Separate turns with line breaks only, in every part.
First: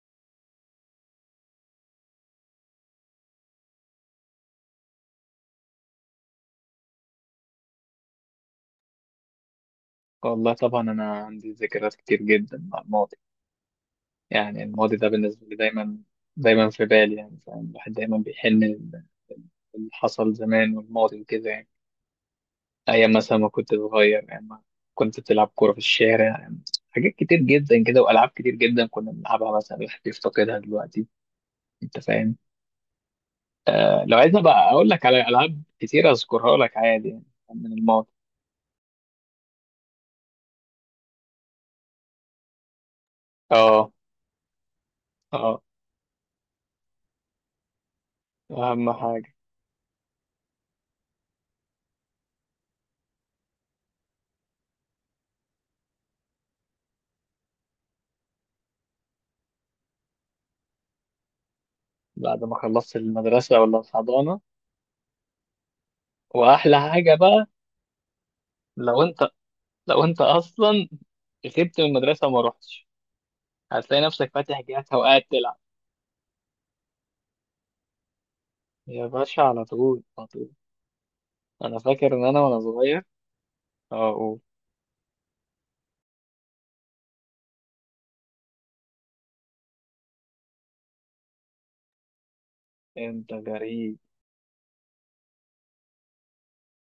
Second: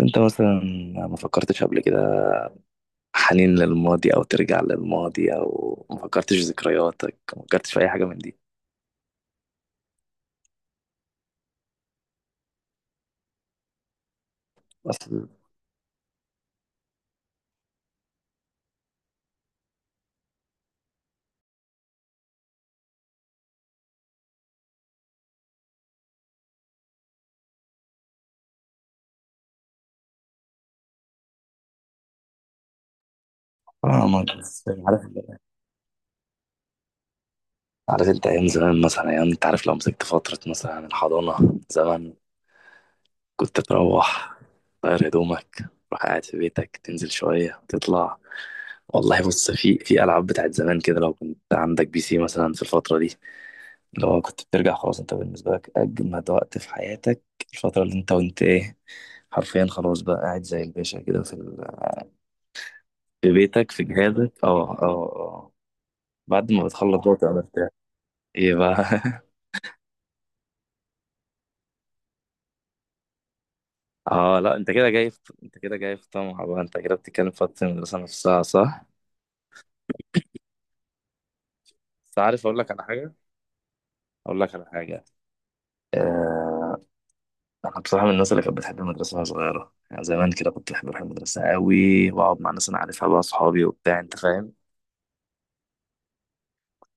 انت مثلا ما فكرتش قبل كده حنين للماضي او ترجع للماضي او ما فكرتش في ذكرياتك ما فكرتش في اي حاجه من دي.
والله طبعا أنا عندي ذكريات كتير جدا مع الماضي، يعني الماضي ده
اصل
بالنسبة لي دايما دايما في بالي. يعني فاهم، الواحد دايما بيحن اللي حصل زمان والماضي وكده. يعني أيام مثلا ما كنت صغير، أيام ما كنت بتلعب كورة في الشارع، يعني حاجات كتير جدا كده وألعاب كتير جدا كنا بنلعبها، مثلا الواحد بيفتقدها دلوقتي. أنت فاهم؟ آه،
اه
لو
ما
عايزني
بس
بقى أقول
عارف.
لك على ألعاب كتير أذكرها لك عادي يعني، من الماضي.
عارف انت ايام زمان، مثلا ايام انت عارف لو مسكت فتره مثلا الحضانه زمان، كنت
آه.
تروح تغير هدومك،
آه.
تروح قاعد في بيتك تنزل شويه تطلع.
أهم
والله
حاجة
بص، في العاب بتاعت زمان كده، لو كنت عندك بي سي مثلا في الفتره دي، لو كنت بترجع خلاص، انت بالنسبة لك أجمد وقت في حياتك الفترة اللي انت وانت ايه، حرفيا خلاص بقى قاعد زي الباشا كده
بعد ما خلصت
في
المدرسة
بيتك
ولا
في جهازك
الحضانة،
اه اه اه اه. بعد ما
واحلى
بتخلص
حاجه
بقى تبقى
بقى،
مرتاح. ايه بقى؟
لو انت لو انت اصلا غبت من المدرسه وما رحتش، هتلاقي نفسك
اه لا،
فاتح جهازها وقاعد تلعب.
انت كده جاي في طمع بقى، انت كده بتتكلم في وقت المدرسة نفسها صح؟
يا باشا، على طول على طول. انا فاكر
بس
ان انا
عارف اقول
وانا
لك على
صغير.
حاجة؟
اقول.
اقول لك على حاجة. آه... انا بصراحة من الناس اللي كانت بتحب المدرسة وانا صغيرة، يعني زمان كده كنت بحب اروح المدرسة قوي واقعد مع ناس انا عارفها بقى،
انت
اصحابي
غريب.
وبتاع، انت فاهم؟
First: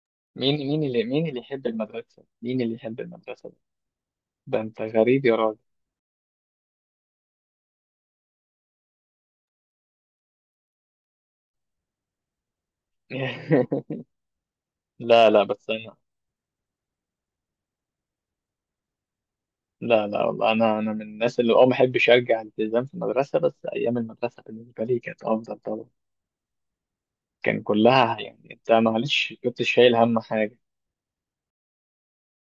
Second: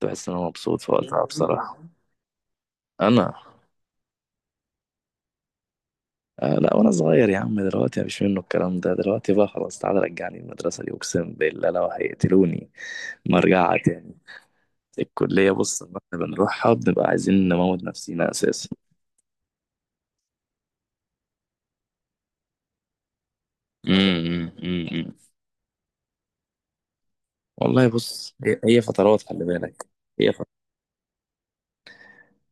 تحس ان هو
مين
مبسوط
مين
في
اللي،
وقتها.
مين
أيوة،
اللي يحب
بصراحة
المدرسه؟ مين اللي يحب
انا.
المدرسه ده؟ ده انت غريب يا راجل.
آه لا، وانا صغير يا عم، دلوقتي مفيش منه الكلام ده، دلوقتي بقى خلاص تعالى رجعني المدرسة دي، اقسم بالله لو هيقتلوني ما ارجعها تاني.
لا لا،
الكلية
بس
بص،
انا.
لما احنا بنروحها بنبقى عايزين نموت نفسينا اساسا.
لا لا، والله انا من الناس اللي ما احبش ارجع الالتزام في المدرسه. بس ايام المدرسه بالنسبه لي
أمم.
كانت افضل طبعا. كان
والله
كلها
بص،
يعني،
هي
انت
هي فترات،
معلش
خلي
كنت
بالك.
شايل هم
هي
حاجه.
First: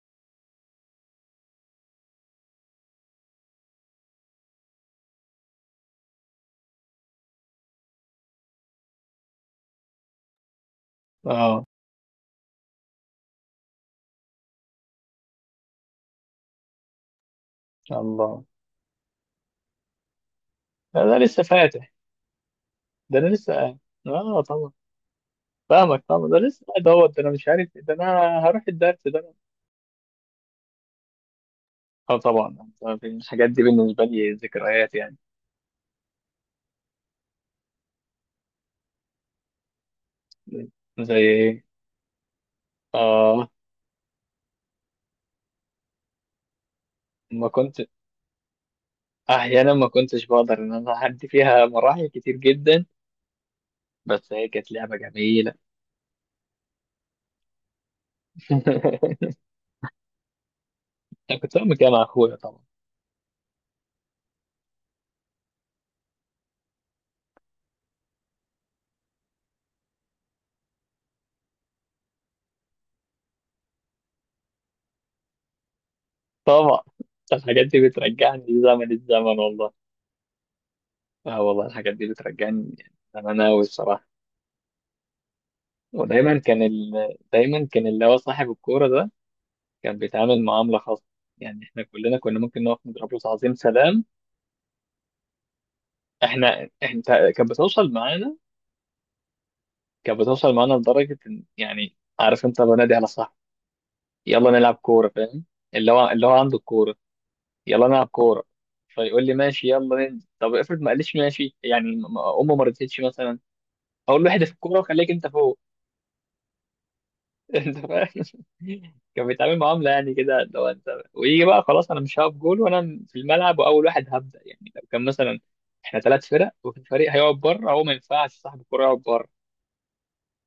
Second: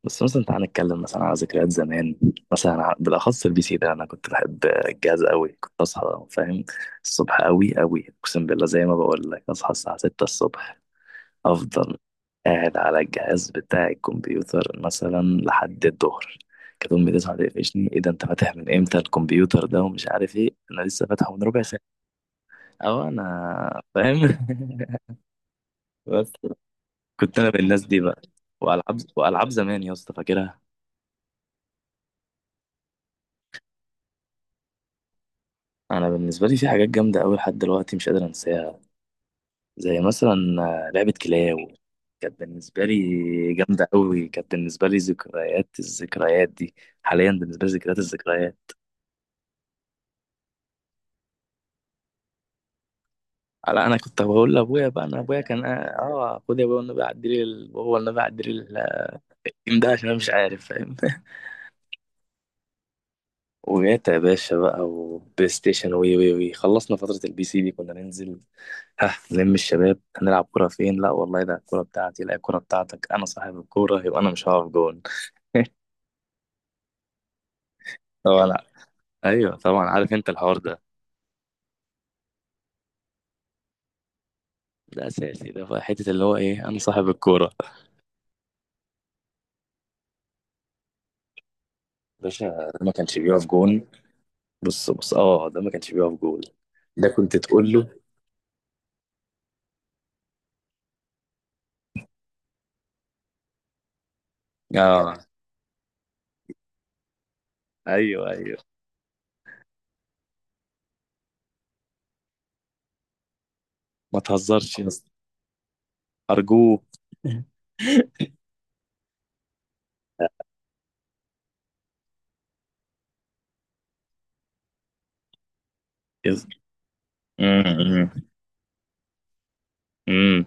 بس مثلا تعالى نتكلم مثلا على ذكريات زمان، مثلا بالاخص البي سي ده، انا كنت بحب الجهاز قوي، كنت اصحى فاهم الصبح قوي قوي، اقسم بالله زي ما بقول لك اصحى الساعه 6 الصبح
اه.
افضل قاعد على الجهاز بتاع الكمبيوتر مثلا لحد الظهر. كانت امي تصحى تقفشني: ايه ده؟ انت
الله،
فاتح من امتى الكمبيوتر ده ومش عارف ايه؟ انا
ده,
لسه
ده
فاتحه
لسه
من ربع
فاتح؟
ساعه او
ده انا لسه قاعد.
انا فاهم.
اه طبعا. فاهمك طبعا،
بس
ده لسه قاعد اهوت، ده انا
كنت
مش
انا من
عارف إيه،
الناس
ده
دي بقى.
انا هروح
والعاب
الدرس ده أنا.
والعاب زمان يا اسطى فاكرها.
اه طبعا. طبعاً الحاجات دي بالنسبه لي ذكريات يعني.
انا بالنسبه لي في حاجات جامده قوي لحد دلوقتي مش قادر انساها، زي مثلا لعبه
زي
كلاو،
ايه؟
كانت بالنسبه
اه.
لي جامده قوي، كانت بالنسبه لي ذكريات الذكريات دي. حاليا
ما
بالنسبه لي
كنت
ذكريات الذكريات.
احيانا ما كنتش بقدر ان انا اعدي فيها مراحل كتير جدا،
لا، انا كنت
بس هي
بقول
كانت
لابويا
لعبه
بقى، انا ابويا
جميله.
كان خد يا ابويا والنبي عدي لي هو والنبي عدي لي الجيم ده عشان انا مش عارف فاهم.
انا كنت بعمل كده مع اخويا طبعا.
وجات يا باشا بقى وبلاي ستيشن وي وي وي، خلصنا فتره البي سي دي كنا ننزل، ها لم الشباب هنلعب كرة فين، لا والله ده الكرة بتاعتي، لا الكرة بتاعتك، انا صاحب الكورة يبقى انا مش هقف جون.
طبعا الحاجات دي بترجعني
طبعا ع-
لزمن الزمن
ايوه
والله.
طبعا، عارف انت الحوار ده،
اه والله، الحاجات دي بترجعني زمان أوي الصراحه.
ده اساسي، ده في حتة اللي هو
ودايما كان
ايه، انا صاحب
ال...
الكورة.
دايما كان اللي هو صاحب الكوره ده كان بيتعامل معامله خاصه. يعني احنا كلنا كنا ممكن
باشا، ده
نقف
ما
نضرب
كانش
له
بيقف
تعظيم
جون،
سلام.
بص بص اه، ده ما كانش بيقف جون،
انت،
ده كنت
كانت
تقول
بتوصل
له
معانا كانت بتوصل معانا لدرجه ان، يعني عارف انت، بنادي على صاحبي، يلا نلعب كوره،
اه.
فاهم؟ اللي هو عنده الكوره، يلا نلعب
ايوه
كوره،
ايوه،
فيقول لي ماشي يلا ننزل. طب افرض ما قاليش ماشي، يعني امه ما رضيتش مثلا،
ما
اقول له احذف
تهزرش
الكوره
يا
وخليك
اسطى،
انت فوق.
ارجوك.
انت فاهم؟ كان بيتعامل معامله يعني كده، لو انت ويجي بقى، خلاص انا مش هقف جول وانا في الملعب، واول واحد هبدا يعني، لو كان مثلا احنا ثلاث
يس-
فرق وفي فريق هيقعد
مم،
بره، هو ما
مم،
ينفعش صاحب الكوره يقعد بره.
مم.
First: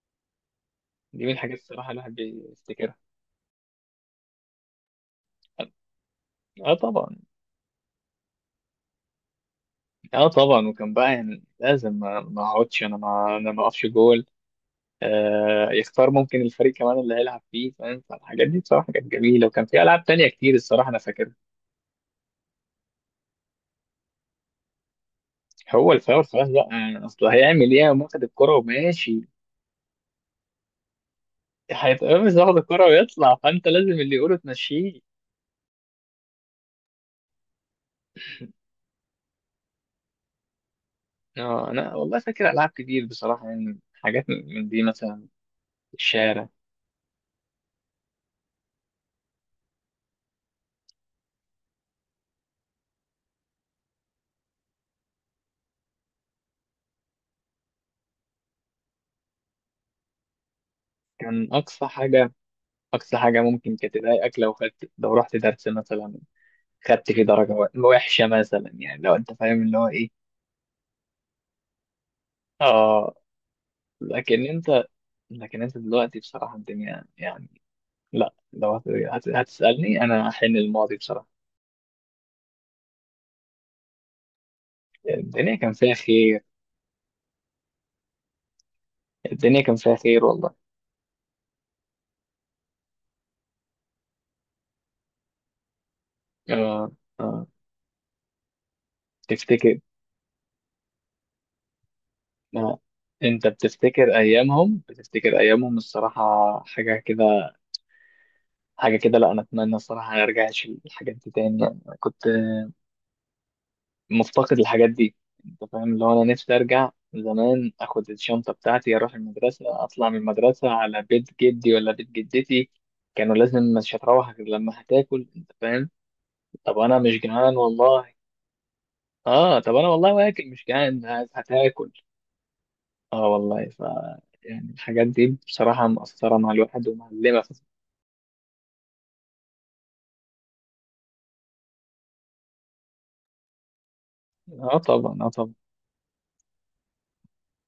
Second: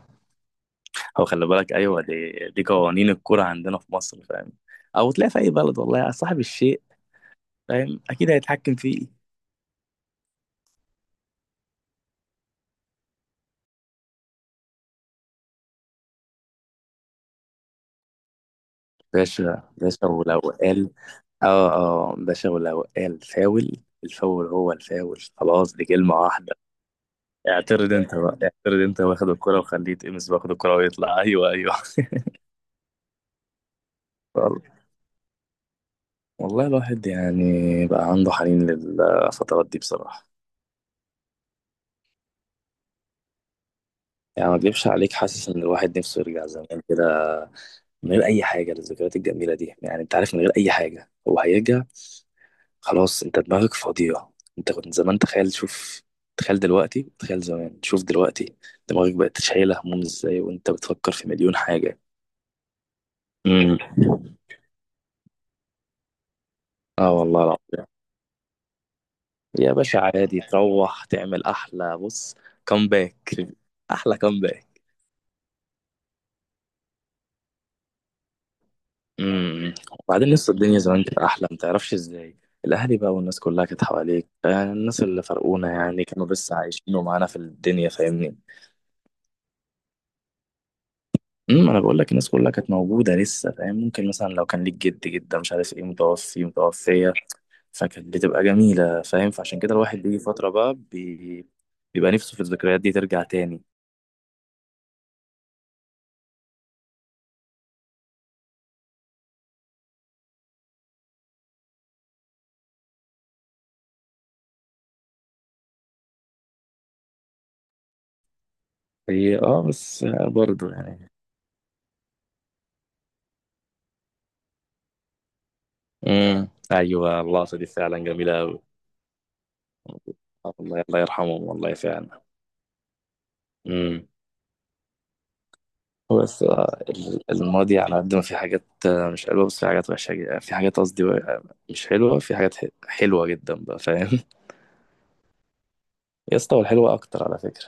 دي
هو
من
خلي
الحاجات،
بالك،
الصراحه
ايوه
الواحد
دي، دي
بيفتكرها.
قوانين الكوره عندنا في مصر، فاهم؟ او تلاقي في اي بلد والله، يا صاحب
اه
الشيء
طبعا.
فاهم اكيد هيتحكم فيه.
اه طبعا. وكان بقى يعني لازم ما اقعدش انا، ما اقفش جول. يختار ممكن الفريق كمان اللي هيلعب فيه، فاهم؟ فالحاجات دي بصراحه كانت جميله،
باشا
وكان في العاب
باشا،
تانية
ولو
كتير الصراحه
قال
انا فاكرها.
اه اه، باشا ولو قال فاول، الفاول هو الفاول خلاص، دي
هو
كلمه
الفاول خلاص
واحده.
بقى يعني، اصل هيعمل ايه،
اعترض
قام
انت
واخد
بقى،
الكرة
اعترض انت
وماشي،
واخد الكرة وخليه يتقمص باخد الكرة ويطلع. ايوه ايوه
هيتقمص ياخد الكرة ويطلع، فأنت لازم اللي يقوله
وال-
تمشيه.
والله الواحد يعني بقى عنده حنين للفترات دي بصراحة.
آه، أنا والله فاكر ألعاب كتير بصراحة، يعني حاجات
يعني ما
من دي
اكدبش عليك،
مثلا
حاسس ان
في
الواحد نفسه يرجع
الشارع.
زمان كده من غير اي حاجه، للذكريات الجميله دي، يعني انت عارف من غير اي حاجه هو هيرجع. خلاص انت دماغك فاضيه، انت كنت زمان تخيل شوف، تخيل دلوقتي تخيل زمان شوف دلوقتي، دماغك بقت شايله هموم ازاي وانت بتفكر في
كان
مليون
أقصى
حاجه.
حاجة أقصى حاجة ممكن
امم.
كانت تضايقك، لو رحت درس مثلا، خدت
اه
فيه
والله
درجة وا-
العظيم،
وحشة مثلا، يعني لو أنت فاهم
يا
اللي هو
باشا
إيه.
عادي تروح تعمل احلى بص
آه.
كومباك، احلى
لكن
كومباك.
أنت لكن أنت دلوقتي بصراحة الدنيا يعني، لا لو هت- هت-
امم.
هتسألني أنا
وبعدين
هحن
لسه الدنيا
الماضي
زمان كانت
بصراحة.
احلى ما تعرفش ازاي، الاهالي بقى والناس كلها كانت حواليك، الناس اللي
الدنيا
فرقونا
كان فيها
يعني كانوا
خير.
لسه عايشين ومعانا في الدنيا فاهمني.
الدنيا كان فيها خير والله.
امم، انا بقول لك الناس كلها كانت موجوده لسه فاهم، ممكن مثلا لو كان ليك جد جده مش عارف ايه متوفي
آه.
متوفيه،
آه.
فكانت بتبقى جميله فاهم، فعشان كده
تفتكر؟
الواحد بيجي فتره بقى بيبقى نفسه في
اه،
الذكريات دي ترجع
انت
تاني.
بتفتكر ايامهم الصراحه. حاجه كده، حاجه كده. لا انا اتمنى الصراحه ما ارجعش الحاجات دي تاني يعني، أنا كنت مفتقد الحاجات دي. انت فاهم اللي هو، انا نفسي ارجع زمان، اخد الشنطه بتاعتي اروح
هي اه
المدرسه،
بس
اطلع من المدرسه
برضه
على
يعني.
بيت جدي ولا بيت جدتي، كانوا لازم، مش هتروح غير لما هتاكل. انت فاهم؟
امم،
طب انا مش
ايوه
جعان
اللقطه دي فعلا
والله،
جميله قوي.
اه طب انا والله واكل مش
الله، الله
جعان،
يرحمهم والله
هتاكل.
فعلا.
اه والله ف،
امم.
يعني الحاجات دي بصراحة
هو
مأثرة
بس
مع الواحد ومعلمة
الماضي على قد ما في حاجات مش حلوة، بس في حاجات وحشة جدا، في حاجات قصدي مش حلوة، في حاجات حلوة جدا بقى فاهم.
اه طبعا. اه طبعا.
يا اسطى والحلوة أكتر على فكرة.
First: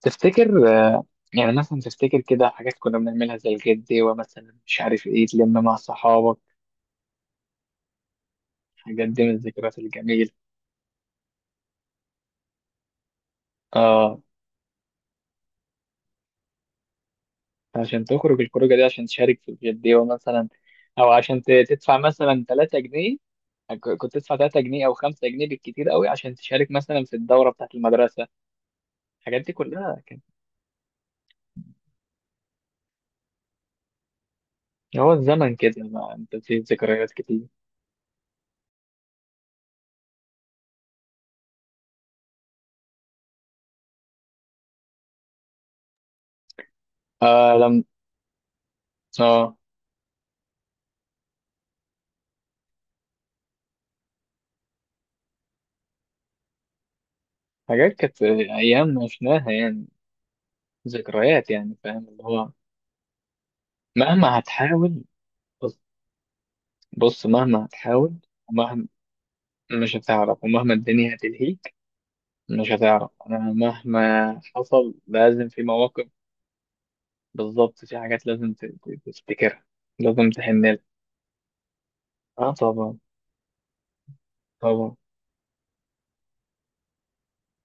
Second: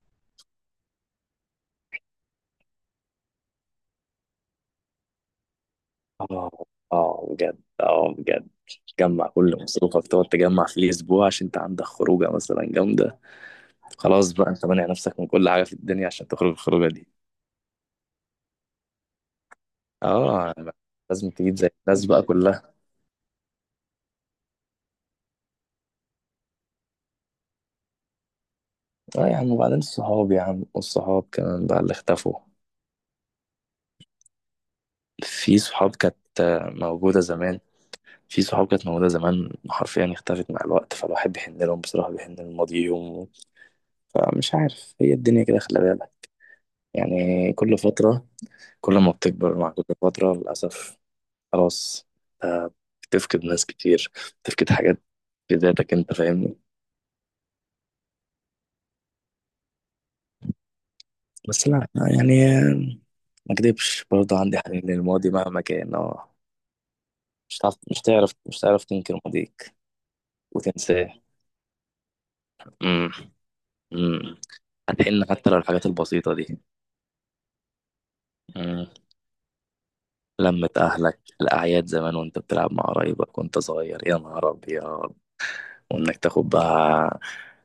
تفتكر يعني مثلا تفتكر كده حاجات كنا بنعملها، زي الجدي، ومثلا مش عارف ايه، تلم مع صحابك.
اه اه بجد، اه بجد.
الحاجات دي
تجمع
من
كل
الذكريات
مصروفك، تقعد
الجميلة.
تجمع في الأسبوع عشان أنت عندك خروجة مثلا جامدة،
اه،
خلاص بقى أنت مانع نفسك من كل حاجة في الدنيا عشان تخرج الخروجة دي.
عشان تخرج الخروجة دي، عشان تشارك في الجدي
اه
مثلا،
يعني
او
لازم
عشان
تجيب زي
تدفع
الناس بقى
مثلا
كلها.
3 جنيه. آه، كنت تدفع 3 جنيه او 5 جنيه بالكتير قوي، عشان تشارك مثلا في الدورة بتاعت المدرسة.
اه يا
الحاجات
عم،
دي
وبعدين
كلها كان،
الصحاب يا عم، والصحاب كمان بقى اللي اختفوا.
هو الزمن
في
كده،
صحاب
ما
كانت
انت في ذكريات
موجودة
كتير.
زمان، في صحاب كانت موجودة زمان حرفيا اختفت مع الوقت، فالواحد بيحن لهم بصراحة، بيحن لماضيهم. فمش عارف، هي الدنيا كده خلي بالك، يعني
آه
كل
لم.
فترة، كل ما
اه.
بتكبر مع كل فترة للأسف خلاص آه، بتفقد ناس كتير، بتفقد حاجات في ذاتك انت فاهمني.
حاجات كانت ايام عشناها يعني، ذكريات
بس
يعني
لا
فاهم اللي هو.
يعني ما اكدبش
مهما
برضه عندي حنين
هتحاول.
للماضي مهما
بص,
كان اه.
بص،
مش
مهما
هتعرف، مش
هتحاول.
تعرف، مش هتعرف
ومهما
تنكر ماضيك
ومهما
وتنساه.
الدنيا هتلهيك مش هتعرف.
امم،
انا
امم.
مهما حصل،
هتحن
لازم
حتى لو
في
الحاجات
مواقف.
البسيطة دي.
بالظبط، في حاجات لازم ت-
مم.
ت- تفتكرها لازم تحن
لمة
لها.
أهلك الأعياد زمان وأنت
اه
بتلعب مع
طبعا.
قرايبك وأنت صغير، يا نهار
طبعا.
أبيض، وإنك تاخد بقى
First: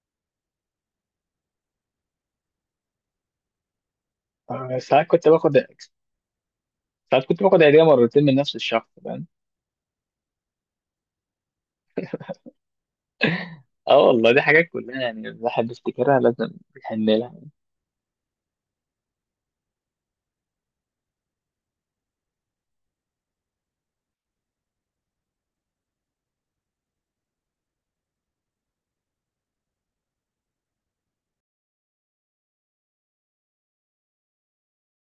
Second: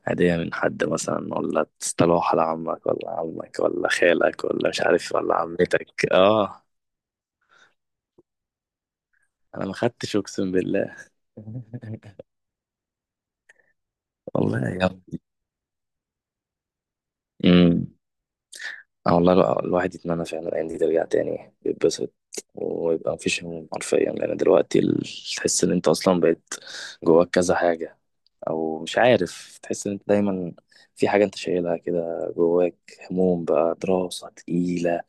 هدية من حد مثلا، ولا تصطلوح على عمك ولا عمك ولا خالك ولا
آه،
مش
ساعات
عارف
كنت
ولا
باخد
عمتك آه.
ساعات كنت باخد هدية مرتين من نفس الشخص، فاهم؟
أنا ما خدتش أقسم بالله.
اه والله، دي
والله
حاجات
يا
كلها
ابني.
يعني الواحد بيفتكرها لازم يحن لها.
امم. آه والله الواحد يتمنى فعلا الأيام دي ترجع تاني، يتبسط ويبقى مفيش هموم حرفيا، لأن دلوقتي تحس إن أنت أصلا بقيت جواك كذا حاجة، او مش عارف تحس ان انت دايما في حاجه انت شايلها كده جواك، هموم بقى دراسه تقيله،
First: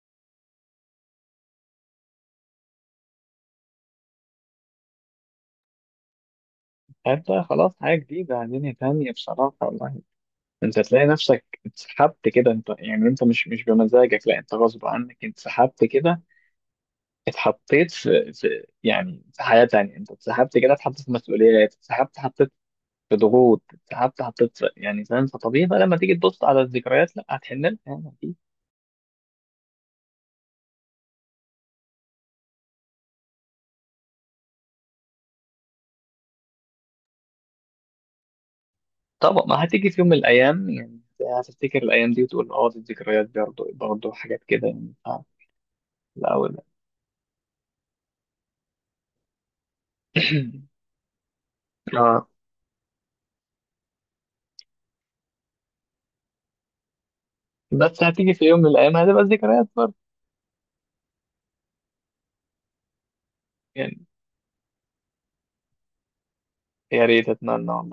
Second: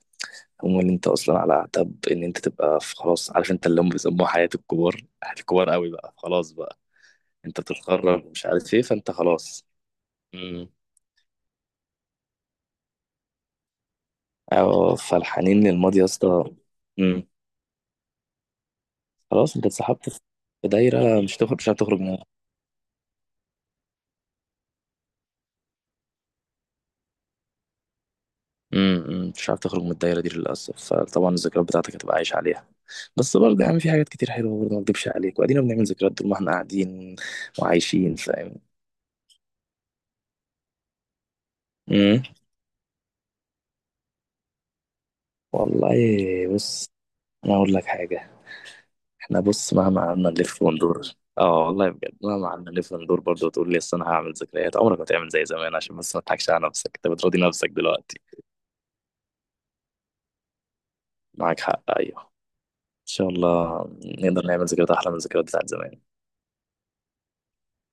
هموم ان انت اصلا على اعتاب ان انت تبقى في خلاص، عارف انت اللي هم بيسموها حياه الكبار، حياه الكبار قوي بقى خلاص بقى،
عارف بقى،
انت
خلاص حاجة
بتتخرج
جديدة،
مش
دنيا
عارف ايه، فانت
تانية بصراحة
خلاص.
والله.
امم.
انت تلاقي نفسك اتسحبت كده، انت يعني انت مش بمزاجك، لا انت غصب
اه،
عنك
فالحنين
اتسحبت
للماضي يا
كده،
اسطى. امم.
اتحطيت في
خلاص
حياة
انت
تانية،
اتسحبت
انت
في
اتسحبت كده اتحطيت في
دايره، مش هتخرج، مش
مسؤوليات،
هتخرج.
اتسحبت حطيت في ضغوط، اتسحبت حطيت في، يعني فاهم. فطبيعي بقى لما تيجي تبص على الذكريات، لا هتحن لها يعني اكيد.
امم، امم. مش عارف تخرج من الدايرة دي للأسف، فطبعا الذكريات بتاعتك هتبقى عايش عليها. بس برضه يعني في حاجات كتير حلوة برضه، ما اكدبش عليك، وادينا بنعمل ذكريات طول ما احنا قاعدين وعايشين فاهم.
طبعا. ما هتيجي في يوم من الايام يعني، هتفتكر الايام دي
امم.
وتقول اه، دي الذكريات برضه، برضه حاجات كده يعني. اه.
والله
لا ولا.
بص، انا اقول لك حاجة، احنا بص مهما قعدنا نلف وندور، اه والله بجد
اه،
مهما قعدنا نلف وندور برضه، وتقول لي اصل انا هعمل ذكريات، عمرك ما تعمل زي زمان، عشان بس ما تضحكش على نفسك، انت بتراضي نفسك
بس
دلوقتي.
هتيجي في يوم من الأيام هتبقى ذكريات برضه
معاك حق، ايوه ان شاء الله
يعني.
نقدر نعمل ذكريات احلى من الذكريات بتاعت زمان.
يا ريت، أتمنى والله.